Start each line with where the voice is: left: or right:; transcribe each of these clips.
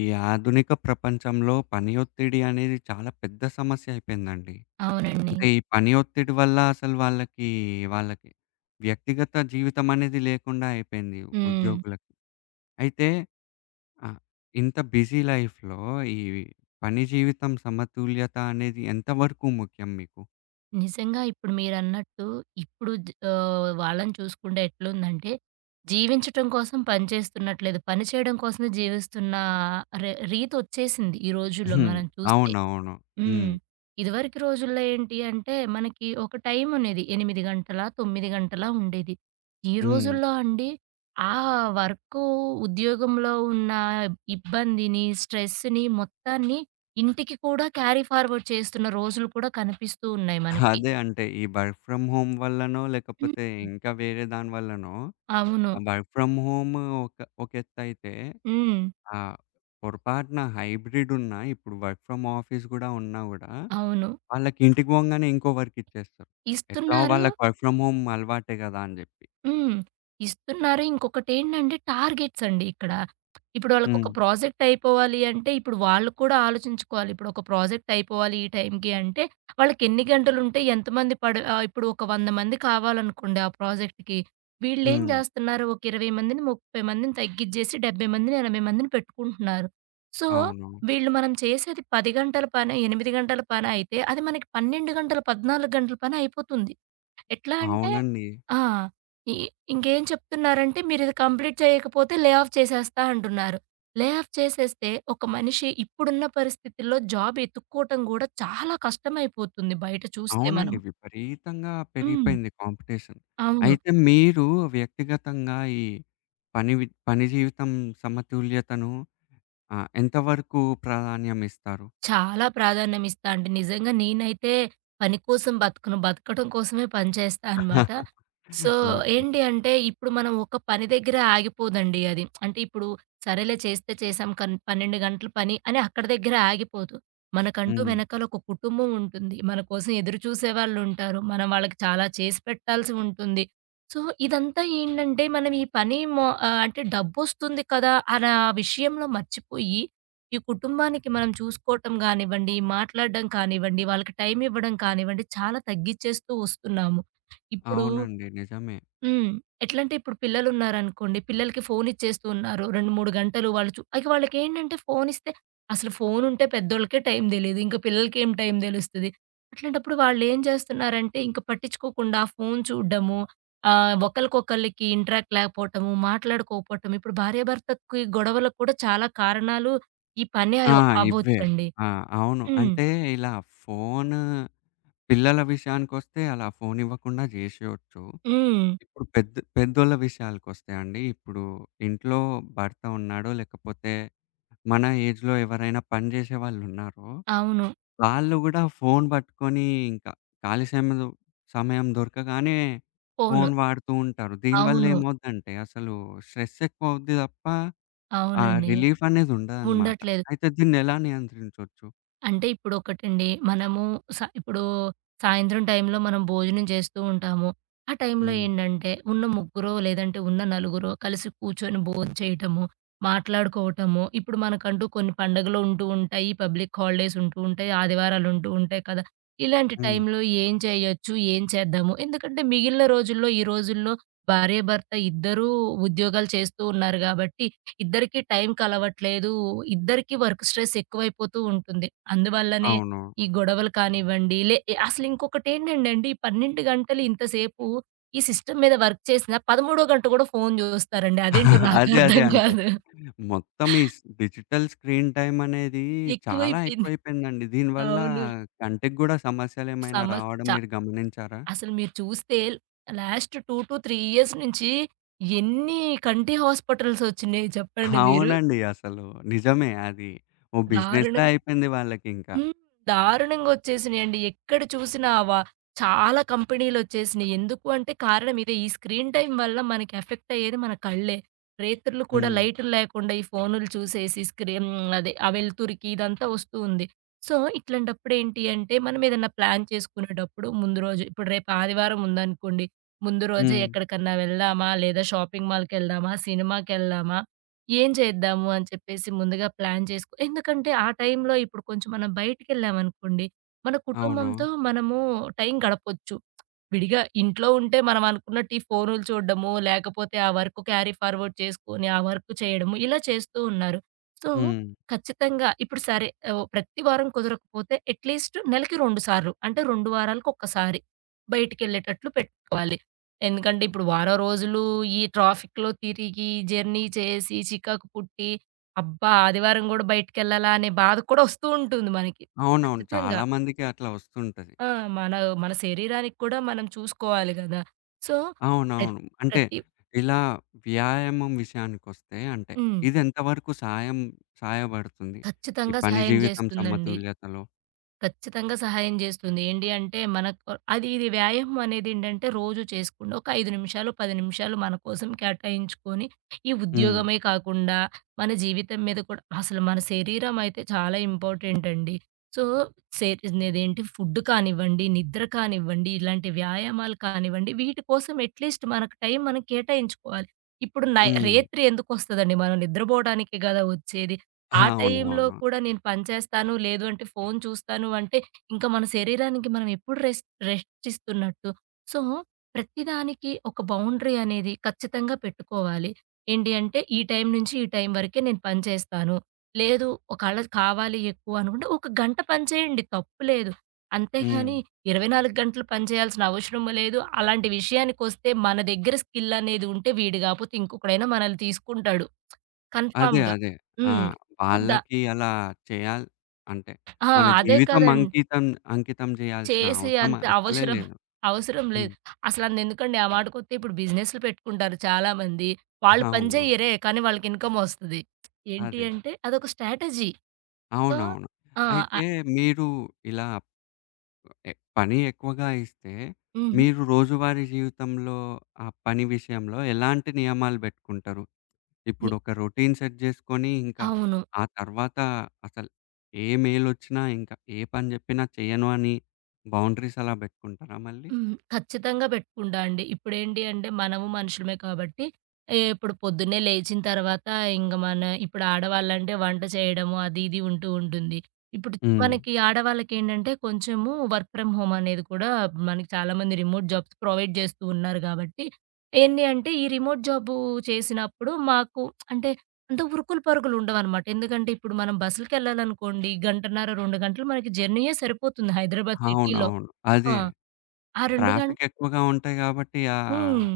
left: ఈ ఆధునిక ప్రపంచంలో పని ఒత్తిడి అనేది చాలా పెద్ద సమస్య అయిపోయిందండి.
right: అవునండి.
left: అంటే ఈ పని ఒత్తిడి వల్ల అసలు వాళ్ళకి వ్యక్తిగత జీవితం అనేది లేకుండా అయిపోయింది
right: హ్మ్.
left: ఉద్యోగులకి. అయితే ఆహ్, ఇంత బిజీ లైఫ్‌లో ఈ పని జీవితం సమతుల్యత అనేది ఎంత వరకు ముఖ్యం మీకు?
right: నిజంగా ఇప్పుడు మీరన్నట్టు వాళ్ళని చూసుకుంటే ఎట్లుందంటే, జీవించటం కోసం పని చేస్తున్నట్లేదు. పని చేయడం కోసమే జీవిస్తున్న రీతొచ్చేసింది ఈ రోజుల్లో
left: హ్మ్.
right: మనం చూస్తే.
left: అవునవును.
right: హ్మ్.
left: హ్మ్.
right: ఇదివరకు రోజుల్లో ఏంటి అంటే, మనకి ఒక టైం అనేది 8 గంటలా, 9 గంటలా ఉండేది. ఈ
left: హ్మ్.
right: రోజుల్లో అండి, ఆ వర్కు, ఉద్యోగంలో ఉన్న ఇబ్బందిని, స్ట్రెస్‌ని మొత్తాన్ని ఇంటికి కూడా క్యారీ ఫార్వర్డ్ చేస్తున్న రోజులు కూడా కనిపిస్తూ ఉన్నాయి మనకి.
left: అదే అంటే ఈ వర్క్ ఫ్రమ్ హోమ్ వల్లనో,
right: హ్మ్.
left: లేకపోతే ఇంకా వేరే దాని వల్లనో
right: అవును.
left: వర్క్ ఫ్రమ్ హోమ్ ఒక ఒక ఎత్తయితే,
right: హ్మ్.
left: ఆహ్, పొరపాటున హైబ్రిడ్ ఉన్నా, ఇప్పుడు వర్క్ ఫ్రమ్ ఆఫీస్ గూడా ఉన్నా గూడా,
right: అవును.
left: వాళ్ళకి ఇంటికి పోంగానే ఇంకో వర్క్ ఇచ్చేస్తారు. ఎట్లాగో
right: ఇస్తున్నారు.
left: వాళ్ళకి వర్క్ ఫ్రమ్ హోమ్ అలవాటే గదా అని జెప్పి.
right: హ్మ్. ఇస్తున్నారు. ఇంకొకటేంటంటే టార్గెట్స్ అండి ఇక్కడ. ఇప్పుడు
left: హ్మ్.
right: వాళ్ళకొక ప్రాజెక్ట్ అయిపోవాలి అంటే, ఇప్పుడు వాళ్ళు కూడా ఆలోచించుకోవాలి. ఇప్పుడు ఒక ప్రాజెక్ట్ అయిపోవాలి ఈ టైంకి అంటే, వాళ్ళకెన్ని గంటలుంటే ఎంతమంది ఇప్పుడు ఒక 100 మంది కావాలనుకోండి ఆ ప్రాజెక్ట్‌కి. వీళ్ళేం
left: హ్మ్.
right: జేస్తున్నారు, ఒక 20 మందిని, 30 మందిని తగ్గిచ్చేసి 70 మందిని, 80 మందిని పెట్టుకుంటున్నారు. సో,
left: అవును.
right: వీళ్ళు మనం చేసేది 10 గంటల పని, 8 గంటల పని అయితే, అది మనకి 12 గంటలు, 14 గంటల పని అయిపోతుంది. ఎట్లా అంటే
left: అవునండి.
right: ఆ! ఇ ఇంకేం చెప్తున్నారంటే మీరిది కంప్లీట్ చేయకపోతే లే ఆఫ్ చేసేస్తా అంటున్నారు. లే ఆఫ్ చేసేస్తే ఒక మనిషి ఇప్పుడున్న పరిస్థితుల్లో జాబ్ ఎతుక్కోవటం గూడా చాలా కష్టమైపోతుంది బయట చూస్తే
left: అవునండి,
right: మనం.
left: విపరీతంగా
right: హ్మ్.
left: పెరిగిపోయింది కాంపిటీషన్.
right: అవును.
left: అయితే మీరు వ్యక్తిగతంగా ఈ పని జీవితం సమతుల్యతను ఎంతవరకు ప్రాధాన్యం ఇస్తారు?
right: చాలా ప్రాధాన్యం ఇస్తా అండి. నిజంగా నేనైతే పని కోసం బతకను. బతకడం కోసమే పని చేస్తా అనమాట. So,
left: okay.
right: ఏంటి అంటే ఇప్పుడు మనం ఒక పని దగ్గర ఆగిపోదండి అది. అంటే ఇప్పుడు సరేలే చేస్తే చేసాం 12 గంటల పని అని అక్కడి దగ్గర ఆగిపోదు. మనకంటూ
left: హ్మ్.
right: వెనకాల ఒక కుటుంబం ఉంటుంది. మన కోసం ఎదురు చూసేవాళ్ళుంటారు. మనం వాళ్ళకి చాలా చేసి పెట్టాల్సి ఉంటుంది. సో, ఇదంతా ఏంటంటే మనం ఈ పని అంటే డబ్బొస్తుంది కదా! అనా విషయంలో మర్చిపోయి ఈ కుటుంబానికి మనం చూసుకోవటం గానివ్వండి, మాట్లాడడం కానివ్వండి, వాళ్ళకి టైమివ్వడం కానివ్వండి, చాలా తగ్గిచ్చేస్తూ వస్తున్నాము. ఇప్పుడు
left: అవునండి, నిజమే.
right: హ్మ్. ఎట్లంటే ఇప్పుడు పిల్లలున్నారనుకోండి. పిల్లలకి ఫోను ఇచ్చేస్తూ ఉన్నారు. 2, 3 గంటలు వాళ్ళు ఇక వాళ్ళకేంటంటే ఫోనిస్తే అసలు ఫోనుంటే పెద్దోళ్ళకే టైం తెలీదు. ఇంకా పిల్లలకేం టైం తెలుస్తది. అట్లాంటప్పుడు వాళ్ళేం చేస్తున్నారంటే ఇంక పట్టించుకోకుండా ఫోను చూడ్డము, ఒకళ్ళకొకళ్ళకి ఇంటరాక్ట్ లేకపోవటము, మాట్లాడుకోకపోవటం. ఇప్పుడు భార్యాభర్తకి గొడవలకు కూడా చాలా కారణాలు ఈ పనే
left: ఆ! ఇవ్వే.
right: అవ్వొచ్చండి.
left: ఆ! అవును.
right: హ్మ్.
left: అంటే ఇలా ఫోను పిల్లల విషయానికొస్తే అలా ఫోనివ్వకుండా జేసేయొచ్చు.
right: హ్మ్.
left: ఇప్పుడు పెద్ద పెద్దోళ్ళ విషయాలకొస్తే అండి, ఇప్పుడు ఇంట్లో భర్త ఉన్నాడో, లేకపోతే మన ఏజ్‌లో ఎవరైనా పని జేసే వాళ్ళున్నారో,
right: అవును.
left: వాళ్ళు గూడా ఫోను పట్టుకొని ఇంకా ఖాళీ సమయం సమయం దొరకగానే
right: ఫోను.
left: ఫోను వాడుతూ ఉంటారు. దీనివల్ల
right: అవును.
left: ఏమవుద్దంటే అసలు స్ట్రెస్ ఎక్కువవుద్ది తప్ప ఆ
right: అవునండి.
left: రిలీఫ్ అనేది ఉండదనమాట.
right: ఉండట్లేదు.
left: అయితే దీన్నెలా నియంత్రించొచ్చు?
right: అంటే ఇప్పుడొకటండి. మనము ఇప్పుడు సాయంత్రం టైంలో మనం భోజనం చేస్తూ ఉంటాము. ఆ టైంలో
left: హ్మ్.
right: ఏంటంటే ఉన్న ముగ్గురో లేదంటే ఉన్న నలుగురో కలిసి కూర్చొని భోంచేయటము, మాట్లాడుకోవటము. ఇప్పుడు మనకంటూ కొన్ని పండుగలు ఉంటూ ఉంటాయి. పబ్లిక్ హాలిడేస్ ఉంటూ ఉంటాయి. ఆదివారాలు ఉంటూ ఉంటాయి కదా! ఇలాంటి
left: హ్మ్.
right: టైంలో ఏం చేయొచ్చు? ఏం చేద్దాము? ఎందుకంటే మిగిలిన రోజుల్లో ఈ రోజుల్లో భార్యాభర్త ఇద్దరూ ఉద్యోగాలు చేస్తూ ఉన్నారు కాబట్టి ఇద్దరికీ టైం కలవట్లేదు. ఇద్దరికీ వర్క్ స్ట్రెస్ ఎక్కువైపోతూ ఉంటుంది. అందువల్లనే
left: అవును.
right: ఈ గొడవలు కానివ్వండి, అసలింకొకటేంటండండి, 12 గంటలు ఇంతసేపు ఈ సిస్టమ్ మీద వర్క్ చేసినా, 13 గంట కూడా ఫోను జూస్తారండి. అదేంటో
left: అదే, అదే.
right: నాకర్థం
left: అంటే
right: కాదు.
left: మొత్తం ఈ డిజిటల్ స్క్రీన్ టైమ్ అనేది చాలా
right: ఎక్కువైపోయింది.
left: ఎక్కువైపోయిందండి. దీనివల్ల
right: అవును.
left: కంటికి గూడా సమస్యలేమైనా
right: సమస్
left: రావడం
right: చ
left: మీరు గమనించారా?
right: అసలు మీరు చూస్తే లాస్ట్ 2-3 ఇయర్స్ నుంచి ఎన్ని కంటి హాస్పిటల్స్ ఒచ్చినియి చెప్పండి మీరు.
left: అవునండి, అసలు నిజమే అది. ఓ బిజినెస్‌లా
right: దారుణం.
left: అయిపోయింది వాళ్ళకింకా.
right: హ్మ్. దారుణంగొచ్చేసినియండి. ఎక్కడ చూసినా చాలా కంపెనీలొచ్చేసినియి. ఎందుకు అంటే కారణం ఇదే. ఈ స్క్రీన్ టైమ్ వల్ల మనకి ఎఫెక్ట్ అయ్యేది మన కళ్ళే. రేత్రులు కూడా
left: హ్మ్.
right: లైటులు లేకుండా ఈ ఫోనులు చూసేసి అదే ఆ వెలుతురికి ఇదంతా వస్తూ ఉంది. సో, ఇట్లాంటప్పుడేంటి అంటే మనం ఏదన్నా ప్లాన్ చేసుకునేటప్పుడు ముందు రోజు ఇప్పుడు రేపు ఆదివారం ఉందనుకోండి. ముందు రోజే
left: హ్మ్.
right: ఎక్కడికన్నా వెళ్దామా? లేదా షాపింగ్ మాల్‌కెళ్దామా? సినిమాకెళ్దామా? ఏం చేద్దాము అని చెప్పేసి ముందుగా ప్లాన్ చేసుకో ఎందుకంటే ఆ టైంలో ఇప్పుడు కొంచెం మనం బయటికెళ్ళామనుకోండి, మన
left: అవును.
right: కుటుంబంతో మనము టైం గడపొచ్చు. విడిగా ఇంట్లో ఉంటే మనం అనుకున్నట్టు ఈ ఫోనులు చూడడము, లేకపోతే ఆ వర్క్ క్యారీ ఫార్వర్డ్ చేసుకొని, ఆ వర్క్ చేయడము ఇలా చేస్తూ ఉన్నారు. సో,
left: హ్మ్.
right: ఖచ్చితంగా ఇప్పుడు సరే ప్రతి వారం కుదరకపోతే అట్‌లీస్ట్ నెలకి 2 సార్లు అంటే 2 వారాలకొక్కసారి బయటికెళ్ళేటట్లు పెట్టుకోవాలి. ఎందుకంటే, ఇప్పుడు వారం రోజులు ఈ ట్రాఫిక్‌లో తిరిగి, జర్నీ చేసి, చికాకు పుట్టి, అబ్బా! ఆదివారం గూడా బయటికెళ్ళాలా అనే బాధ కూడా వస్తూ ఉంటుంది మనకి.
left: అవునవును,
right: ఖచ్చితంగా.
left: చాలా మందికి అట్లా వస్తుంటది.
right: ఆ! మన మన శరీరానికి కూడా మనం చూసుకోవాలి గదా! సో, ప్రత్
left: అవునవును. అంటే
right: ప్రతి
left: ఇలా వ్యాయామం విషయానికొస్తే అంటే
right: హ్మ్.
left: ఇదెంత వరకు సాయం సహాయపడుతుంది? ఈ
right: ఖచ్చితంగా
left: పని
right: సహాయం
left: జీవితం
right: జేస్తుందండి.
left: సమతుల్యతలో?
right: ఖచ్చితంగా సహాయం జేస్తుంది. ఏంటి అంటే మనకు అది ఇది వ్యాయామం అనేదేంటంటే రోజు చేసుకుండా ఒక 5 నిమిషాలు, 10 నిమిషాలు మన కోసం కేటాయించుకొని ఈ
left: హ్మ్.
right: ఉద్యోగమే కాకుండా మన జీవితం మీద కూడా అసలు మన శరీరం అయితే చాలా ఇంపార్టెంట్ అండి. సో, శే ఇదేంటి ఫుడ్ కానివ్వండి, నిద్ర కానివ్వండి, ఇలాంటి వ్యాయామాలు కానివ్వండి వీటి కోసం అట్‌లీస్ట్ మనకు టైం మనం కేటాయించుకోవాలి. ఇప్పుడు
left: హ్మ్.
right: రేత్రి ఎందుకొస్తదండి? మనం నిద్రపోవడానికే గదా! వచ్చేది.
left: ఆ!
right: ఆ టైంలో
left: అవునవును.
right: కూడా నేను పని చేస్తాను, లేదు అంటే ఫోను చూస్తాను అంటే, ఇంకా మన శరీరానికి మనం ఎప్పుడు రెస్ట్ రెస్ట్ ఇస్తున్నట్టు. సో, ప్రతిదానికి ఒక బౌండరీ అనేది ఖచ్చితంగా పెట్టుకోవాలి. ఏంటి అంటే, ఈ టైం నుంచి ఈ టైం వరకే నేను పని చేస్తాను. లేదు ఒకవేళ కావాలి ఎక్కువ అనుకుంటే, ఒక గంట పని చేయండి తప్పులేదు.
left: హ్మ్.
right: అంతేగాని 24 గంటలు పని చేయాల్సిన అవసరం లేదు. అలాంటి విషయానికొస్తే మన దగ్గర స్కిల్ అనేది ఉంటే వీడు కాపోతే ఇంకొకడైనా మనల్ని తీసుకుంటాడు
left: అదే,
right: కన్ఫర్మ్‌గా.
left: అదే. ఆ!
right: హ్మ్. సో, ద
left: వాళ్ళకి అలా చేయాలి అంటే
right: ఆ!
left: మన
right: అదే
left: జీవితం
right: కదండీ.
left: అంకితం అంకితం జేయాల్సిన
right: చేసి
left: అవసరం
right: అంత
left: అసలే
right: అవసరం
left: లేదు.
right: అవసరం లేదు.
left: హ్మ్.
right: అసలందెందుకండి ఆ మాటకొత్తే ఇప్పుడు బిజినెస్‌లు పెట్టుకుంటారు చాలామంది. వాళ్ళు పని
left: అవును.
right: జెయ్యరే, కానీ వాళ్ళకి ఇన్‌కమొస్తది. ఏంటి
left: అదే.
right: అంటే అదొక స్ట్రాటజీ. సో.
left: అవునవును.
right: ఆ! అ
left: అయితే మీరు ఇలా ఎ పని ఎక్కువగా ఇస్తే,
right: హుహు.
left: మీరు రోజువారీ జీవితంలో ఆ పని విషయంలో ఎలాంటి నియమాలు బెట్టుకుంటారు?
right: ని
left: ఇప్పుడొక రొటీన్ సెట్ జేసుకొని, ఇంకా
right: అవును.
left: ఆ తర్వాత అసలు ఏ మెయిలొచ్చినా, ఇంకా ఏ పని జెప్పినా చెయ్యను అని బౌండరీస్ అలా బెట్టుకుంటారా మళ్ళీ?
right: హ్మ్. ఖచ్చితంగా పెట్టుకుంటా అండి. ఇప్పుడేంటి అంటే మనము మనుషులమే కాబట్టి, ఇప్పుడు పొద్దున్నే లేచిన తర్వాత ఇంగ మన ఇప్పుడు ఆడవాళ్ళంటే వంట చేయడము అది ఇది ఉంటూ ఉంటుంది. ఇప్పుడు
left: హ్మ్.
right: మనకి ఆడవాళ్ళకేంటంటే కొంచెము వర్క్ ఫ్రమ్ హోమ్ అనేది కూడా మనకి చాలామంది రిమోట్ జాబ్స్ ప్రొవైడ్ చేస్తూ ఉన్నారు కాబట్టి, ఏంది అంటే ఈ రిమోట్ జాబు చేసినప్పుడు మాకు అంటే అంత ఉరుకులు పరుగులు ఉండవనమాట. ఎందుకంటే ఇప్పుడు మనం బస్సులకెళ్ళాలనుకోండి గంటన్నర, 2 గంటలు మనకి జర్నీయే సరిపోతుంది హైదరాబాద్ సిటీలో.
left: అవునవును.
right: ఆ!
left: అదే.
right: ఆ 2 గం
left: ట్రాఫిక్ ఎక్కువగా ఉంటాయి గాబట్టి
right: హ్మ్.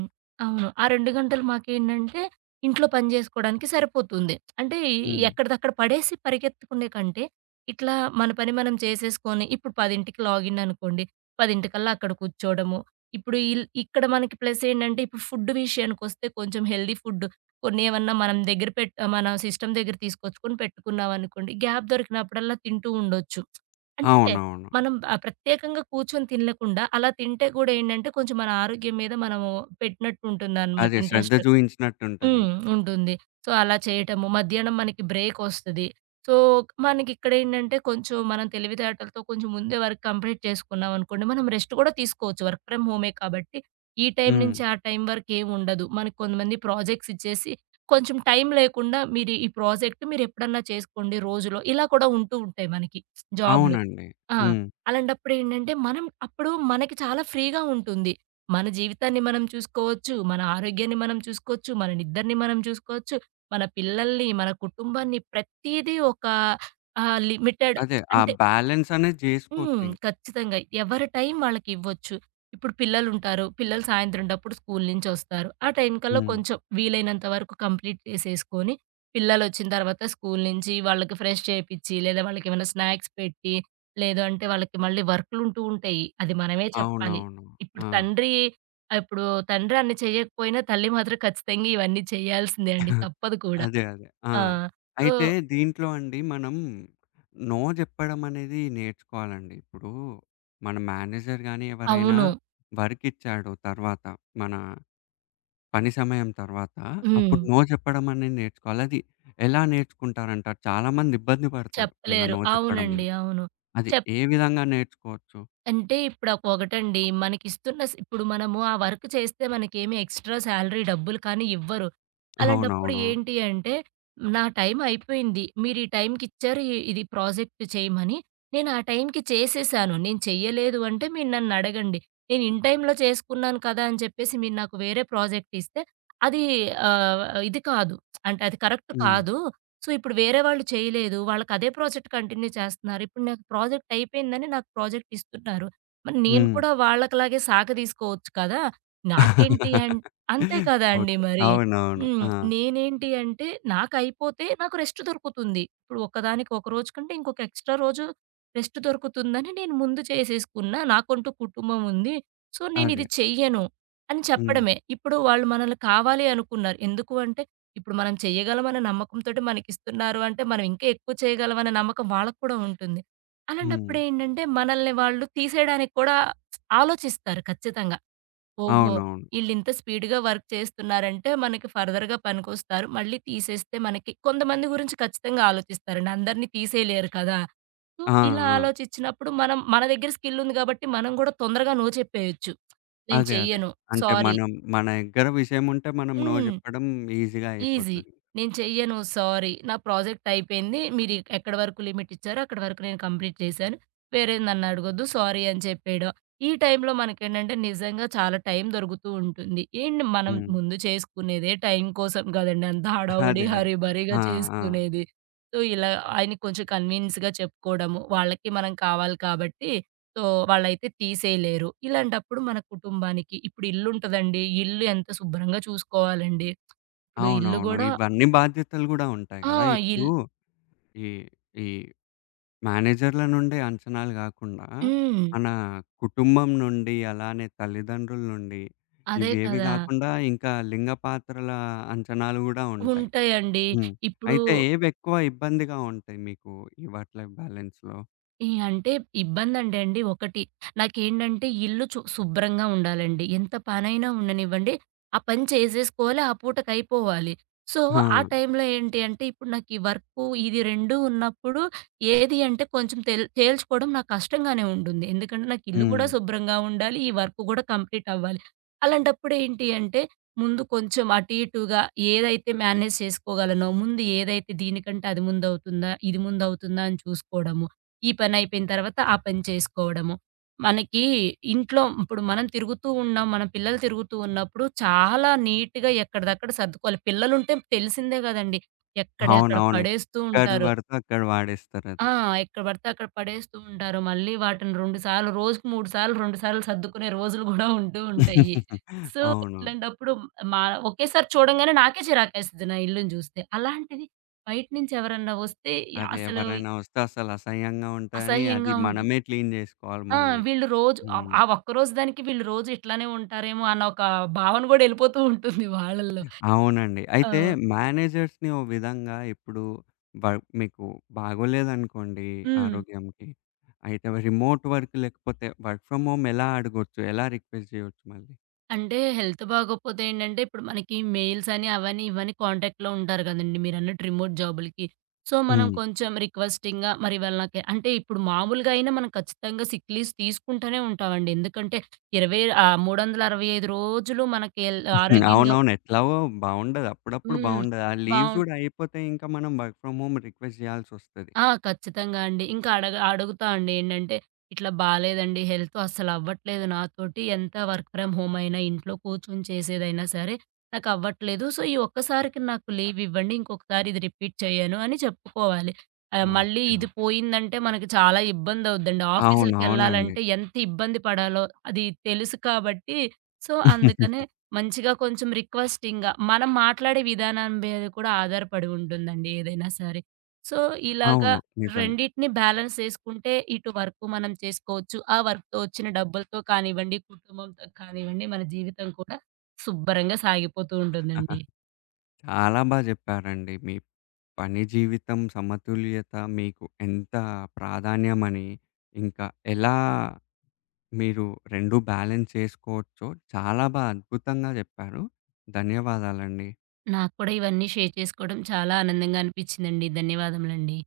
right: అవును. ఆ 2 గంటలు మాకేంటంటే, ఇంట్లో పని జేసుకోడానికి సరిపోతుంది. అంటే
left: హ్మ్.
right: ఎక్కడిదక్కడ పడేసి పరిగెత్తుకునే కంటే, ఇట్లా మన పని మనం చేసేసుకొని, ఇప్పుడు 10కి లాగిన్ అనుకోండి. 10కల్లా అక్కడ కూర్చోవడము. ఇప్పుడు ఇక్కడ మనకి ప్లస్ ఏంటంటే, ఇప్పుడు ఫుడ్ విషయానికొస్తే కొంచెం హెల్తీ ఫుడ్ కొన్ని ఏమన్నా మనం దగ్గర మన సిస్టమ్ దగ్గర తీసుకొచ్చుకొని పెట్టుకున్నామనుకోండి, గ్యాప్ దొరికినప్పుడల్లా తింటూ ఉండొచ్చు. అంటే
left: అవునవును.
right: మనం ప్రత్యేకంగా కూర్చొని తినలేకుండా, అలా తింటే కూడా ఏంటంటే, కొంచెం మన ఆరోగ్యం మీద మనము పెట్టినట్టుంటుందనమాట
left: అదే శ్రద్ధ
right: ఇంట్రెస్ట్. హ్మ్.
left: జూయించినట్టుంటదింక.
right: ఉంటుంది. సో, అలా చేయటము. మధ్యాహ్నం మనకి బ్రేకొస్తది. సో, మనకిక్కడేంటంటే, కొంచెం మనం తెలివితేటలతో కొంచెం ముందే వర్క్ కంప్లీట్ చేసుకున్నామనుకోండి, మనం రెస్ట్ కూడా తీసుకోవచ్చు. వర్క్ ఫ్రమ్ హోమే కాబట్టి, ఈ టైం
left: హ్మ్.
right: నుంచి ఆ టైం వరకేముండదు. మనకు కొంతమంది ప్రాజెక్ట్స్ ఇచ్చేసి, కొంచెం టైం లేకుండా మీరు ఈ ప్రాజెక్ట్ మీరెప్పుడన్నా చేసుకోండి రోజులో, ఇలా కూడా ఉంటూ ఉంటాయి మనకి జాబ్‌లో.
left: అవునండి.
right: ఆ!
left: హ్మ్.
right: అలాంటప్పుడేంటంటే, మనం అప్పుడు మనకి చాలా ఫ్రీగా ఉంటుంది. మన జీవితాన్ని మనం చూసుకోవచ్చు, మన ఆరోగ్యాన్ని మనం చూసుకోవచ్చు, మన నిద్రని మనం చూసుకోవచ్చు, మన పిల్లల్ని, మన కుటుంబాన్ని ప్రతీదీ ఒక లిమిటెడ్
left: అదే, ఆ
right: అంటే
left: బ్యాలెన్స్ అనేది
right: హ్మ్.
left: జేసుకోవచ్చు.
right: ఖచ్చితంగా. ఎవరి టైం వాళ్ళకివ్వచ్చు. ఇప్పుడు పిల్లలుంటారు. పిల్లలు సాయంత్రంటప్పుడు స్కూలు నుంచొస్తారు. ఆ టైం కల్లా
left: హ్మ్.
right: కొంచెం వీలైనంత వరకు కంప్లీట్ చేసేసుకొని, పిల్లలొచ్చిన తర్వాత స్కూలు నుంచి వాళ్ళకి ఫ్రెష్ చేపిచ్చి, లేదా వాళ్ళకేమైనా స్నాక్స్ పెట్టి, లేదు అంటే వాళ్ళకి మళ్ళీ వర్కులుంటూ ఉంటాయి. అది మనమే చెప్పాలి.
left: అవునవును.
right: ఇప్పుడు
left: ఆ!
right: తండ్రి ఇప్పుడు తండ్రి అన్ని చేయకపోయినా, తల్లి మాత్రం ఖచ్చితంగా ఇవన్నీ చేయాల్సిందే అండి. తప్పదు కూడా.
left: అదే, అదే. ఆ!
right: ఆ! సో.
left: అయితే దీంట్లో అండి మనం నో జెప్పడం అనేది నేర్చుకోవాలండి. ఇప్పుడు మన మేనేజర్ గాని ఎవరైనా
right: అవును.
left: వర్క్ ఇచ్చాడు తర్వాత, మన పని సమయం తర్వాత,
right: హ్మ్.
left: అప్పుడు నో జెప్పడం అనేది నేర్చుకోవాలి. అది ఎలా నేర్చుకుంటారంటారు? చాలామంది ఇబ్బంది పడతారు, ఇలా
right: చెప్పలేరు.
left: నో జెప్పడం
right: అవునండి.
left: అని.
right: అవును.
left: అది
right: చెప్
left: ఏ విధంగా నేర్చుకోవచ్చు?
right: అంటే ఇప్పుడొకటండి. మనకిస్తున్న ఇప్పుడు మనము ఆ వర్క్ చేస్తే మనకేమి ఎక్స్‌ట్రా సాలరీ డబ్బులు కానీ ఇవ్వరు. అలాంటప్పుడు
left: అవునవును.
right: ఏంటి అంటే, నా టైం అయిపోయింది. మీరు ఈ టైంకిచ్చారు. ఇది ప్రాజెక్ట్ చేయమని. నేను ఆ టైంకి చేసేసాను. నేను చెయ్యలేదు అంటే మీరు నన్నడగండి. నేను ఇన్ టైంలో చేసుకున్నాను కదా! అని చెప్పేసి మీరు నాకు వేరే ప్రాజెక్ట్ ఇస్తే అది ఆహ్, ఇది కాదు. అంటే అది కరెక్ట్
left: హ్మ్.
right: కాదు. సో, ఇప్పుడు వేరే వాళ్ళు చేయలేదు. వాళ్ళకదే ప్రాజెక్ట్ కంటిన్యూ చేస్తున్నారు. ఇప్పుడు నాకు ప్రాజెక్ట్ అయిపోయిందని నాకు ప్రాజెక్ట్ ఇస్తున్నారు. మరి నేను
left: హ్మ్.
right: కూడా వాళ్ళకిలాగే సాగదీసుకోవచ్చు కదా! నాకేంటి అంతే కదా అండి
left: ఓకే.
right: మరి.
left: అవునవును.
right: హ్మ్.
left: ఆ!
right: నేనేంటి అంటే నాకైపోతే నాకు రెస్ట్ దొరుకుతుంది. ఇప్పుడు ఒకదానికి ఒక రోజు కంటే ఇంకొక ఎక్స్‌ట్రా రోజు రెస్ట్ దొరుకుతుందని నేను ముందు చేసేసుకున్నా. నాకంటూ కుటుంబం ఉంది. సో,
left: అదే.
right: నేనిది చెయ్యను అని
left: హ్మ్.
right: చెప్పడమే. ఇప్పుడు వాళ్ళు మనల్ని కావాలి అనుకున్నారు. ఎందుకు అంటే ఇప్పుడు మనం చెయ్యగలమనే నమ్మకంతోటి మనకిస్తున్నారు అంటే, మనం ఇంకా ఎక్కువ చేయగలమనే నమ్మకం వాళ్ళకి కూడా ఉంటుంది.
left: హ్మ్.
right: అలాంటప్పుడేంటంటే, మనల్ని వాళ్ళు తీసేయడానికి కూడా ఆలోచిస్తారు ఖచ్చితంగా. ఓహో!
left: అవునవును.
right: ఈళ్ళింత స్పీడ్‌గా వర్క్ చేస్తున్నారంటే, మనకి ఫర్దర్‌గా పనికొస్తారు. మళ్ళీ తీసేస్తే మనకి కొంతమంది గురించి ఖచ్చితంగా ఆలోచిస్తారండి. అందరిని తీసేయలేరు కదా! సో,
left: ఆ!
right: ఇలా
left: ఆ!
right: ఆలోచిచ్చినప్పుడు మనం మన దగ్గర స్కిల్ ఉంది కాబట్టి, మనం గూడా తొందరగా నో చెప్పేయొచ్చు. నేను
left: అదే, అదే.
right: చెయ్యను.
left: అంటే
right: సారీ.
left: మనం మన దగ్గర విషయం ఉంటే మనం నో
right: హ్మ్.
left: జెప్పడం ఈజీగా
right: ఈజీ.
left: అయిపోతది.
right: నేను చెయ్యను సారీ. నా ప్రాజెక్ట్ అయిపోయింది. మీరు ఎక్కడి వరకు లిమిట్ ఇచ్చారో అక్కడి వరకు నేను కంప్లీట్ చేశాను. వేరేది నన్ను అడగొద్దు సారీ అని చెప్పేయడం. ఈ టైంలో మనకేంటంటే నిజంగా చాలా టైం దొరుకుతూ ఉంటుంది. ఏండి మనం
left: హ్మ్.
right: ముందు చేసుకునేదే టైం కోసం కదండీ! అంత హడావుడి
left: అదే, అదే.
right: హరీబరీగా
left: ఆ! ఆ!
right: చేసుకునేది. సో, ఇలా ఆయనకి కొంచెం కన్వీనియన్స్‌గా చెప్పుకోవడము. వాళ్ళకి మనం కావాలి కాబట్టి సో, వాళ్ళైతే తీసేయలేరు. ఇలాంటప్పుడు మన కుటుంబానికి ఇప్పుడు ఇల్లుంటదండి. ఇల్లు ఎంత శుభ్రంగా చూసుకోవాలండి. ఇప్పుడు ఇల్లు
left: అవునవును,
right: గూడా
left: ఇవన్నీ బాధ్యతలు గూడా ఉంటాయి
right: ఆ!
left: గదా!
right: ఇల్
left: ఇప్పుడు ఈ ఈ మేనేజర్‌ల నుండి అంచనాలు గాకుండా,
right: హ్మ్.
left: మన కుటుంబం నుండి, అలానే తల్లిదండ్రుల నుండి
right: అదే
left: ఇవేవి
right: కదా!
left: గాకుండా ఇంకా లింగ పాత్రల అంచనాలు గూడా ఉంటాయి.
right: ఉంటాయండి.
left: హ్మ్.
right: ఇప్పుడు
left: అయితే ఏవెక్కువ ఇబ్బందిగా ఉంటాయి మీకు ఈ వర్క్ లైఫ్ బ్యాలెన్స్‌లో?
right: ఈ అంటే ఇబ్బందంటే అండి ఒకటి, నాకేంటంటే ఇల్లు శుభ్రంగా ఉండాలండి. ఎంత పనైనా ఉండనివ్వండి, ఆ పని చేసేసుకోవాలి, ఆ పూటకయిపోవాలి. సో, ఆ
left: ఆ!
right: టైంలో ఏంటి అంటే, ఇప్పుడు నాకీ వర్కు, ఇది 2 ఉన్నప్పుడు ఏది అంటే కొంచెం తేల్చుకోవడం నాకు కష్టంగానే ఉంటుంది. ఎందుకంటే, నాకు ఇల్లు
left: హ్మ్.
right: కూడా శుభ్రంగా ఉండాలి, ఈ వర్క్ గూడా కంప్లీట్ అవ్వాలి. అలాంటప్పుడు ఏంటి అంటే, ముందు కొంచెం అటు ఇటుగా ఏదైతే మేనేజ్ చేసుకోగలనో, ముందు ఏదైతే దీనికంటే అది ముందవుతుందా, ఇది ముందవుతుందా అని చూసుకోవడము. ఈ పనైపోయిన తర్వాత ఆ పని చేసుకోవడము. మనకి ఇంట్లో ఇప్పుడు మనం తిరుగుతూ ఉన్నాం, మన పిల్లలు తిరుగుతూ ఉన్నప్పుడు చాలా నీట్‌గా ఎక్కడిదక్కడ సర్దుకోవాలి. పిల్లలుంటే తెలిసిందే గదండీ! ఎక్కడియి అక్కడ
left: అవునవును,
right: పడేస్తూ
left: ఎక్కడ
right: ఉంటారు.
left: పడితే అక్కడ
right: ఆ!
left: వాడేస్తారది.
right: ఎక్కడ పడితే అక్కడ పడేస్తూ ఉంటారు. మళ్ళీ వాటిని 2 సార్లు రోజుకి 3 సార్లు, 2 సార్లు సర్దుకునే రోజులు గూడా ఉంటూ ఉంటాయి. సో,
left: అవును.
right: ఇట్లాంటప్పుడు మా ఒకేసారి చూడంగానే నాకే చిరాకేస్తది నా ఇల్లుని జూస్తే. అలాంటిది బయట నుంచి ఎవరన్నా వస్తే
left: అదే,
right: అసలు
left: ఎవరైనా వస్తే అసలు అసహ్యంగా ఉంటదని అది
right: అసహ్యంగా ఉంటు
left: మనమే క్లీన్ జేసుకోవాలి
right: ఆ!
left: మళ్ళీ.
right: వీళ్ళు రోజు
left: హ్మ్.
right: ఆ ఒక్కరోజు దానికి వీళ్ళు రోజు ఇట్లానే ఉంటారేమో అన్న ఒక భావన గూడా ఎళ్ళిపోతూ ఉంటుంది వాళ్ళల్లో.
left: అవునండి. అయితే
right: ఆ!
left: మేనేజర్స్‌ని ఓ విధంగా ఇప్పుడు వ మీకు బాగోలేదనుకోండి
right: హ్మ్.
left: ఆరోగ్యంకి, అయితే రిమోట్ వర్క్ లేకపోతే వర్క్ ఫ్రమ్ హోమ్ ఎలా అడగొచ్చు? ఎలా రిక్వెస్ట్ జేయొచ్చు మళ్ళీ?
right: అంటే హెల్త్ బాగోకపోతే ఏంటంటే, ఇప్పుడు మనకి మెయిల్స్ అని అవని ఇవని కాంటాక్ట్‌లో ఉంటారు గదండీ! మీరన్నట్టు రిమోట్ జాబులకి. సో, మనం
left: హ్మ్.
right: కొంచెం రిక్వెస్టింగ్‌గా మరి ఇవాళ నాకు అంటే ఇప్పుడు మామూలుగా అయినా మనం ఖచ్చితంగా సిక్ లీవ్స్ తీసుకుంటూనే ఉంటామండి. ఎందుకంటే 365 రోజులు మనకి
left: హ్మ్.
right: ఆరోగ్యంగా
left: అవునవును, ఎట్లాగో బావుండదు, అప్పుడప్పుడు
right: హ్మ్.
left: బావుండదు. ఆ లీవ్స్
right: బావుం
left: గూడా అయిపోతే ఇంకా మనం వర్క్ ఫ్రమ్ హోమ్ రిక్వెస్ట్ జేయాల్సొస్తది.
right: ఆ! ఖచ్చితంగా అండి. ఇంకా అడుగుతా అండి. ఏంటంటే, "ఇట్లా బాలేదండి. హెల్త్ అస్సలవ్వట్లేదు నాతోటి. ఎంత వర్క్ ఫ్రమ్ హోమ్ అయినా, ఇంట్లో కూర్చొని చేసేదైనా సరే, నాకవ్వట్లేదు. సో, ఈ ఒక్కసారికి నాకు లీవ్ ఇవ్వండి. ఇంకొకసారి ఇది రిపీట్ చెయ్యను" అని చెప్పుకోవాలి. మళ్ళీ
left: ఓకే,
right: ఇది
left: ఓకే,
right: పోయిందంటే మనకి చాలా ఇబ్బందవుద్దండి.
left: అవునవునండి.
right: ఆఫీసులకెళ్ళాలంటే ఎంత ఇబ్బంది పడాలో అది తెలుసు కాబట్టి, సో, అందుకనే మంచిగా కొంచెం రిక్వెస్టింగ్‌గా మనం మాట్లాడే విధానం మీద కూడా ఆధారపడి ఉంటుందండి ఏదైనా సరే. సో, ఇలాగా
left: అవును, నిజమే.
right: రెండిటిని బ్యాలెన్స్ చేసుకుంటే ఇటు వర్క్ మనం చేసుకోవచ్చు. ఆ వర్క్‌తో వచ్చిన డబ్బులతో కానివ్వండి, కుటుంబంతో కానివ్వండి, మన జీవితం కూడా శుభ్రంగా సాగిపోతూ ఉంటుందండి.
left: చాలా బా జెప్పారండి. మీ పని జీవితం సమతుల్యత మీకు ఎంత ప్రాధాన్యమని, ఇంకా ఎలా మీరు రెండు బ్యాలెన్స్ చేసుకోవచ్చో చాలా బా అద్భుతంగా జెప్పారు. ధన్యవాదాలండి.
right: నాకు కూడా ఇవన్నీ షేర్ చేసుకోవడం చాలా ఆనందంగా అనిపించిందండి. ధన్యవాదములండి.